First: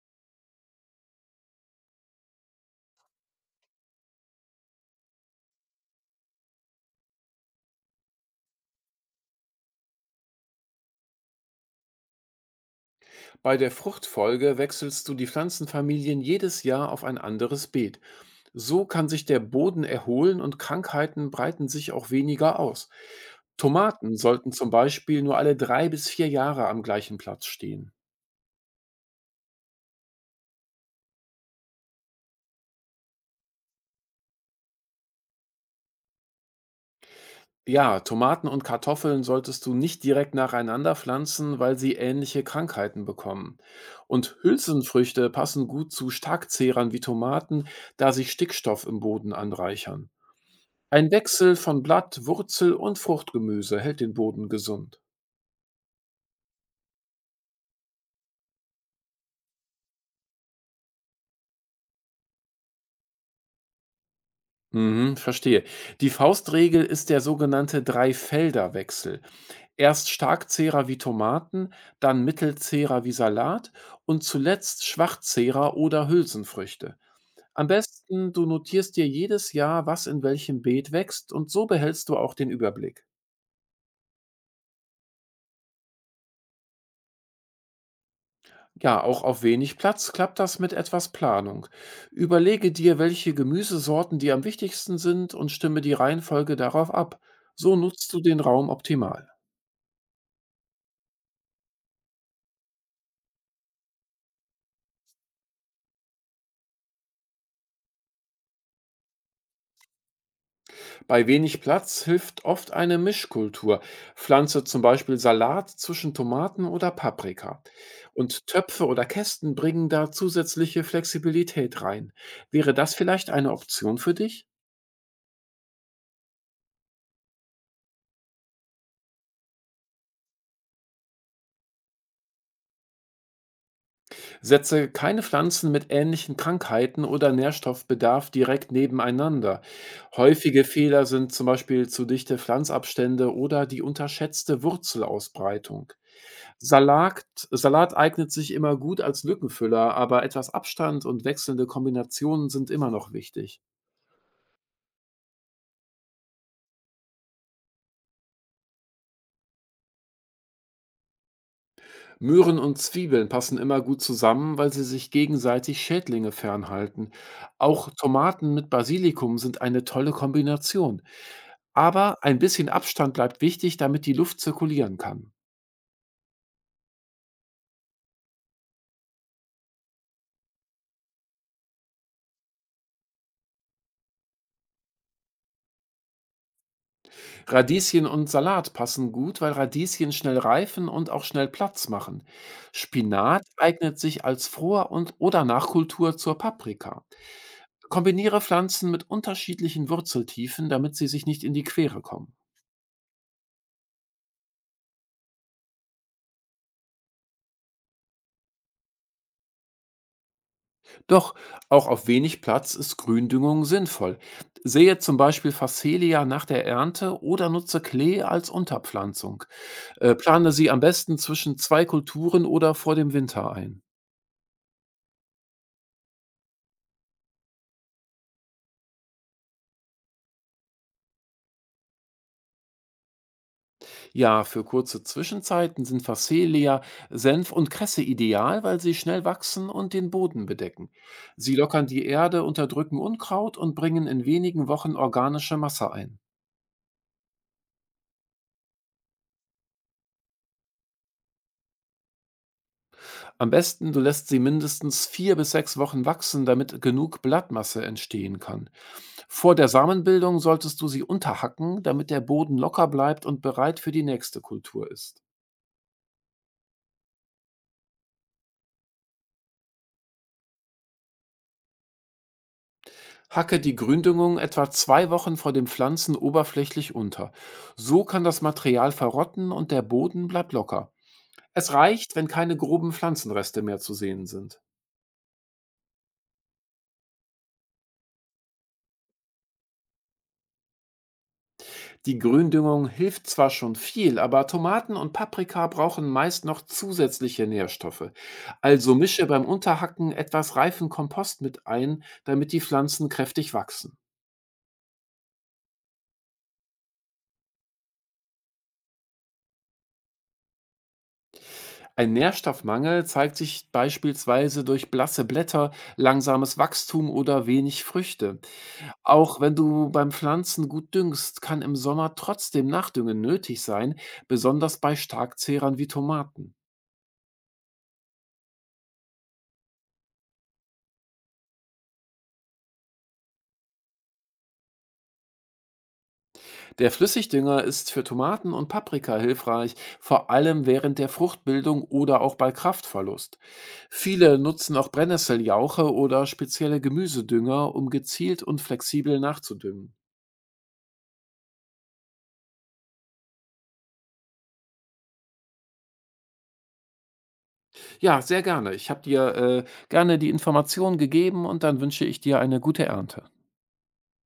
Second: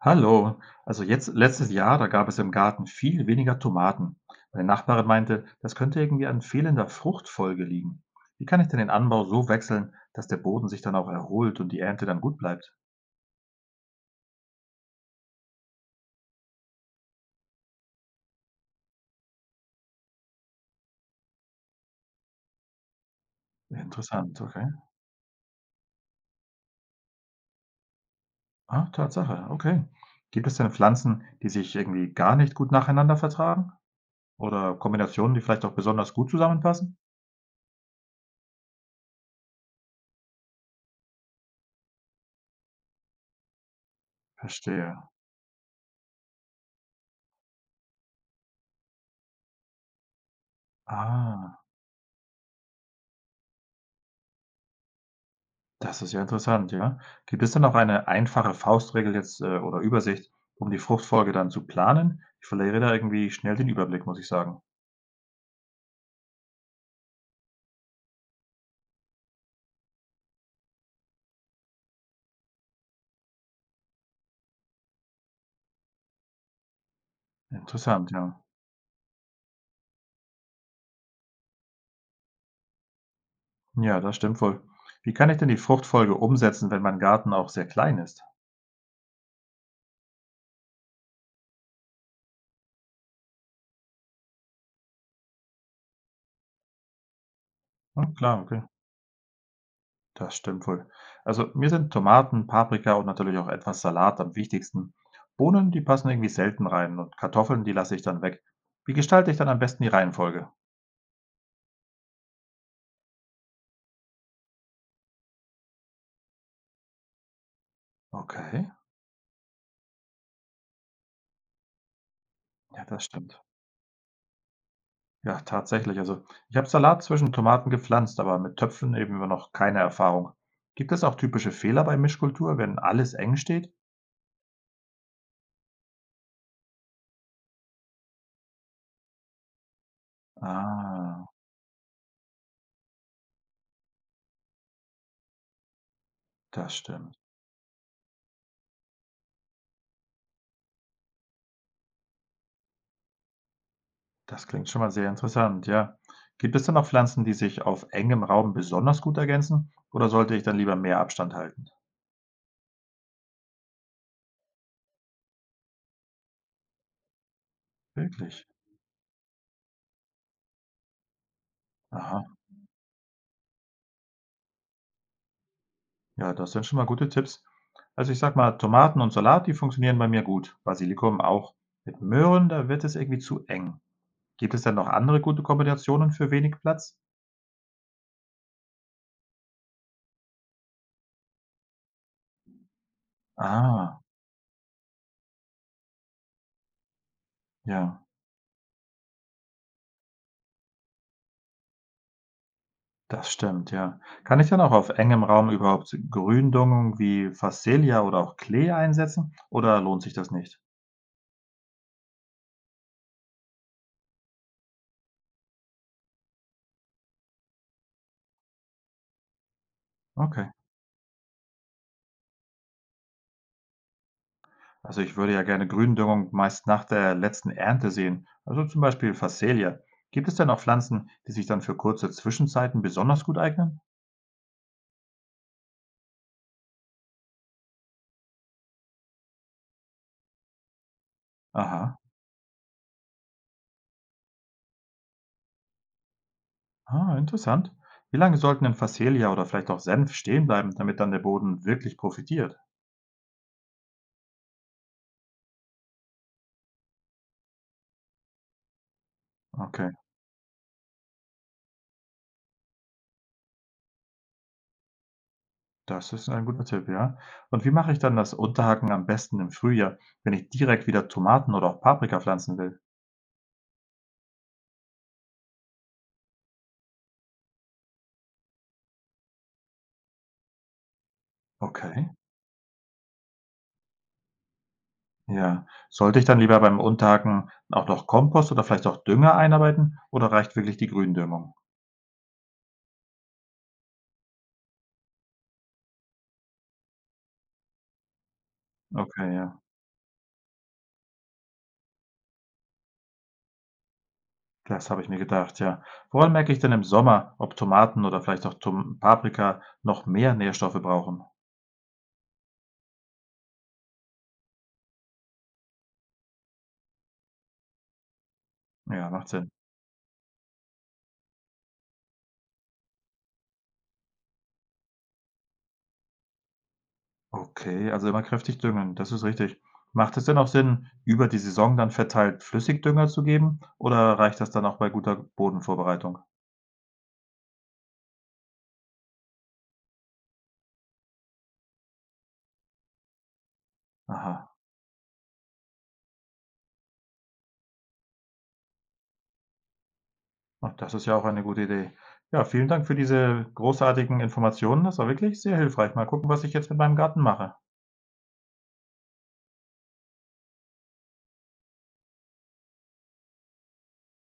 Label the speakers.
Speaker 1: Hallo, also jetzt letztes Jahr, da gab es im Garten viel weniger Tomaten. Meine Nachbarin meinte, das könnte irgendwie an fehlender Fruchtfolge liegen. Wie kann ich denn den Anbau so wechseln, dass der Boden sich dann auch erholt und die Ernte dann gut bleibt?
Speaker 2: Bei der Fruchtfolge wechselst du die Pflanzenfamilien jedes Jahr auf ein anderes Beet. So kann sich der Boden erholen und Krankheiten breiten sich auch weniger aus. Tomaten
Speaker 1: Interessant,
Speaker 2: sollten
Speaker 1: okay.
Speaker 2: zum Beispiel nur alle 3 bis 4 Jahre am gleichen Platz stehen.
Speaker 1: Ah, Tatsache, okay. Gibt es denn Pflanzen, die sich irgendwie gar nicht gut nacheinander vertragen? Oder Kombinationen, die vielleicht auch besonders gut zusammenpassen?
Speaker 2: Ja, Tomaten und Kartoffeln solltest du nicht direkt nacheinander pflanzen, weil sie ähnliche Krankheiten bekommen. Und
Speaker 1: Verstehe.
Speaker 2: Hülsenfrüchte passen gut zu Starkzehrern wie Tomaten, da sich Stickstoff im Boden anreichern. Ein Wechsel
Speaker 1: Ah.
Speaker 2: von Blatt, Wurzel und Fruchtgemüse hält den Boden gesund.
Speaker 1: Das ist ja interessant, ja. Gibt es denn auch eine einfache Faustregel jetzt, oder Übersicht, um die Fruchtfolge dann zu planen? Ich verliere da irgendwie schnell den Überblick, muss ich sagen.
Speaker 2: Mhm, verstehe. Die Faustregel ist der sogenannte Dreifelderwechsel. Erst Starkzehrer wie Tomaten, dann Mittelzehrer wie Salat und zuletzt Schwachzehrer oder Hülsenfrüchte. Am
Speaker 1: Interessant, ja.
Speaker 2: besten, du notierst dir jedes Jahr, was in welchem Beet wächst, und so behältst du auch den Überblick.
Speaker 1: Ja, das stimmt wohl. Wie kann ich denn die Fruchtfolge umsetzen, wenn mein Garten auch sehr klein ist?
Speaker 2: Ja, auch auf wenig Platz klappt das mit etwas Planung. Überlege dir, welche Gemüsesorten dir am wichtigsten sind, und stimme die Reihenfolge darauf ab. So nutzt
Speaker 1: Hm,
Speaker 2: du den
Speaker 1: klar, okay.
Speaker 2: Raum optimal.
Speaker 1: Das stimmt wohl. Also mir sind Tomaten, Paprika und natürlich auch etwas Salat am wichtigsten. Bohnen, die passen irgendwie selten rein und Kartoffeln, die lasse ich dann weg. Wie gestalte ich dann am besten die Reihenfolge?
Speaker 2: Bei wenig Platz hilft oft eine Mischkultur. Pflanze zum Beispiel Salat zwischen Tomaten oder Paprika. Und
Speaker 1: Okay,
Speaker 2: Töpfe oder Kästen bringen da zusätzliche Flexibilität rein. Wäre
Speaker 1: ja,
Speaker 2: das
Speaker 1: das
Speaker 2: vielleicht
Speaker 1: stimmt.
Speaker 2: eine Option für dich?
Speaker 1: Ja, tatsächlich. Also, ich habe Salat zwischen Tomaten gepflanzt, aber mit Töpfen eben immer noch keine Erfahrung. Gibt es auch typische Fehler bei Mischkultur, wenn alles eng steht?
Speaker 2: Setze keine Pflanzen mit ähnlichen Krankheiten oder Nährstoffbedarf direkt nebeneinander. Häufige Fehler
Speaker 1: Ah,
Speaker 2: sind zum Beispiel zu dichte Pflanzabstände oder die unterschätzte Wurzelausbreitung.
Speaker 1: das stimmt.
Speaker 2: Salat, Salat eignet sich immer gut als Lückenfüller, aber etwas Abstand und wechselnde Kombinationen sind immer noch wichtig.
Speaker 1: Das klingt schon mal sehr interessant, ja. Gibt es denn auch Pflanzen, die sich auf engem Raum besonders gut ergänzen? Oder sollte ich dann lieber mehr Abstand halten?
Speaker 2: Möhren und Zwiebeln passen immer gut zusammen, weil sie sich gegenseitig Schädlinge fernhalten. Auch
Speaker 1: Wirklich?
Speaker 2: Tomaten mit Basilikum sind eine tolle Kombination. Aber
Speaker 1: Aha,
Speaker 2: ein bisschen Abstand bleibt wichtig, damit die Luft zirkulieren kann.
Speaker 1: ja, das sind schon mal gute Tipps. Also ich sag mal, Tomaten und Salat, die funktionieren bei mir gut. Basilikum auch. Mit Möhren, da wird es irgendwie zu eng. Gibt es denn noch andere gute Kombinationen für wenig Platz?
Speaker 2: Radieschen und Salat passen gut, weil Radieschen schnell reifen und auch schnell Platz machen. Spinat eignet
Speaker 1: Ah,
Speaker 2: sich als Vor- und oder Nachkultur zur Paprika.
Speaker 1: ja,
Speaker 2: Kombiniere Pflanzen mit unterschiedlichen Wurzeltiefen, damit sie sich nicht in die Quere kommen.
Speaker 1: das stimmt, ja. Kann ich dann auch auf engem Raum überhaupt Gründüngung wie Phacelia oder auch Klee einsetzen oder lohnt sich das nicht?
Speaker 2: Doch auch auf wenig Platz ist Gründüngung sinnvoll. Sehe zum Beispiel Phacelia nach der Ernte oder nutze Klee als Unterpflanzung. Äh,
Speaker 1: Okay.
Speaker 2: plane sie am besten zwischen 2 Kulturen oder vor dem Winter ein.
Speaker 1: Also ich würde ja gerne Gründüngung meist nach der letzten Ernte sehen, also zum Beispiel Phacelia. Gibt es denn auch Pflanzen, die sich dann für kurze Zwischenzeiten besonders gut eignen?
Speaker 2: Ja, für kurze Zwischenzeiten sind Phacelia, Senf und Kresse ideal, weil sie schnell wachsen und den Boden bedecken. Sie lockern
Speaker 1: Aha,
Speaker 2: die Erde, unterdrücken Unkraut und bringen in wenigen Wochen organische Masse ein.
Speaker 1: ah, interessant. Wie lange sollten denn Phacelia oder vielleicht auch Senf stehen bleiben, damit dann der Boden wirklich profitiert?
Speaker 2: Am besten, du lässt sie mindestens 4 bis 6 Wochen wachsen, damit genug Blattmasse entstehen kann. Vor der
Speaker 1: Okay.
Speaker 2: Samenbildung solltest du sie unterhacken, damit der Boden locker bleibt und bereit für die nächste Kultur ist.
Speaker 1: Das ist ein guter Tipp, ja. Und wie mache ich dann das Unterhacken am besten im Frühjahr, wenn ich direkt wieder Tomaten oder auch Paprika pflanzen will?
Speaker 2: Hacke die Gründüngung etwa 2 Wochen vor dem Pflanzen oberflächlich unter. So kann das Material verrotten und der Boden bleibt locker. Es
Speaker 1: Okay.
Speaker 2: reicht, wenn keine groben Pflanzenreste mehr zu sehen sind.
Speaker 1: Ja. Sollte ich dann lieber beim Unterhacken auch noch Kompost oder vielleicht auch Dünger einarbeiten oder reicht wirklich die Gründüngung?
Speaker 2: Die Gründüngung hilft zwar schon viel, aber Tomaten und Paprika brauchen meist noch zusätzliche Nährstoffe. Also mische
Speaker 1: Okay,
Speaker 2: beim
Speaker 1: ja.
Speaker 2: Unterhacken etwas reifen Kompost mit ein, damit die Pflanzen kräftig wachsen.
Speaker 1: Das habe ich mir gedacht, ja. Woran merke ich denn im Sommer, ob Tomaten oder vielleicht auch Tom Paprika noch mehr Nährstoffe brauchen?
Speaker 2: Ein Nährstoffmangel zeigt sich beispielsweise durch blasse Blätter, langsames Wachstum oder wenig Früchte.
Speaker 1: Ja, macht
Speaker 2: Auch
Speaker 1: Sinn.
Speaker 2: wenn du beim Pflanzen gut düngst, kann im Sommer trotzdem Nachdüngen nötig sein, besonders bei Starkzehrern wie Tomaten.
Speaker 1: Okay, also immer kräftig düngen, das ist richtig. Macht es denn auch Sinn, über die Saison dann verteilt Flüssigdünger zu geben oder reicht das dann auch bei guter Bodenvorbereitung?
Speaker 2: Der Flüssigdünger ist für Tomaten und Paprika hilfreich, vor allem während der Fruchtbildung oder auch bei Kraftverlust. Viele
Speaker 1: Aha,
Speaker 2: nutzen auch Brennnesseljauche oder spezielle Gemüsedünger, um gezielt und flexibel nachzudüngen.
Speaker 1: ach, das ist ja auch eine gute Idee. Ja, vielen Dank für diese großartigen Informationen. Das war wirklich sehr hilfreich. Mal gucken, was ich jetzt mit meinem Garten mache.
Speaker 2: Ja, sehr gerne. Ich habe dir gerne die Informationen gegeben, und dann wünsche ich dir eine gute Ernte.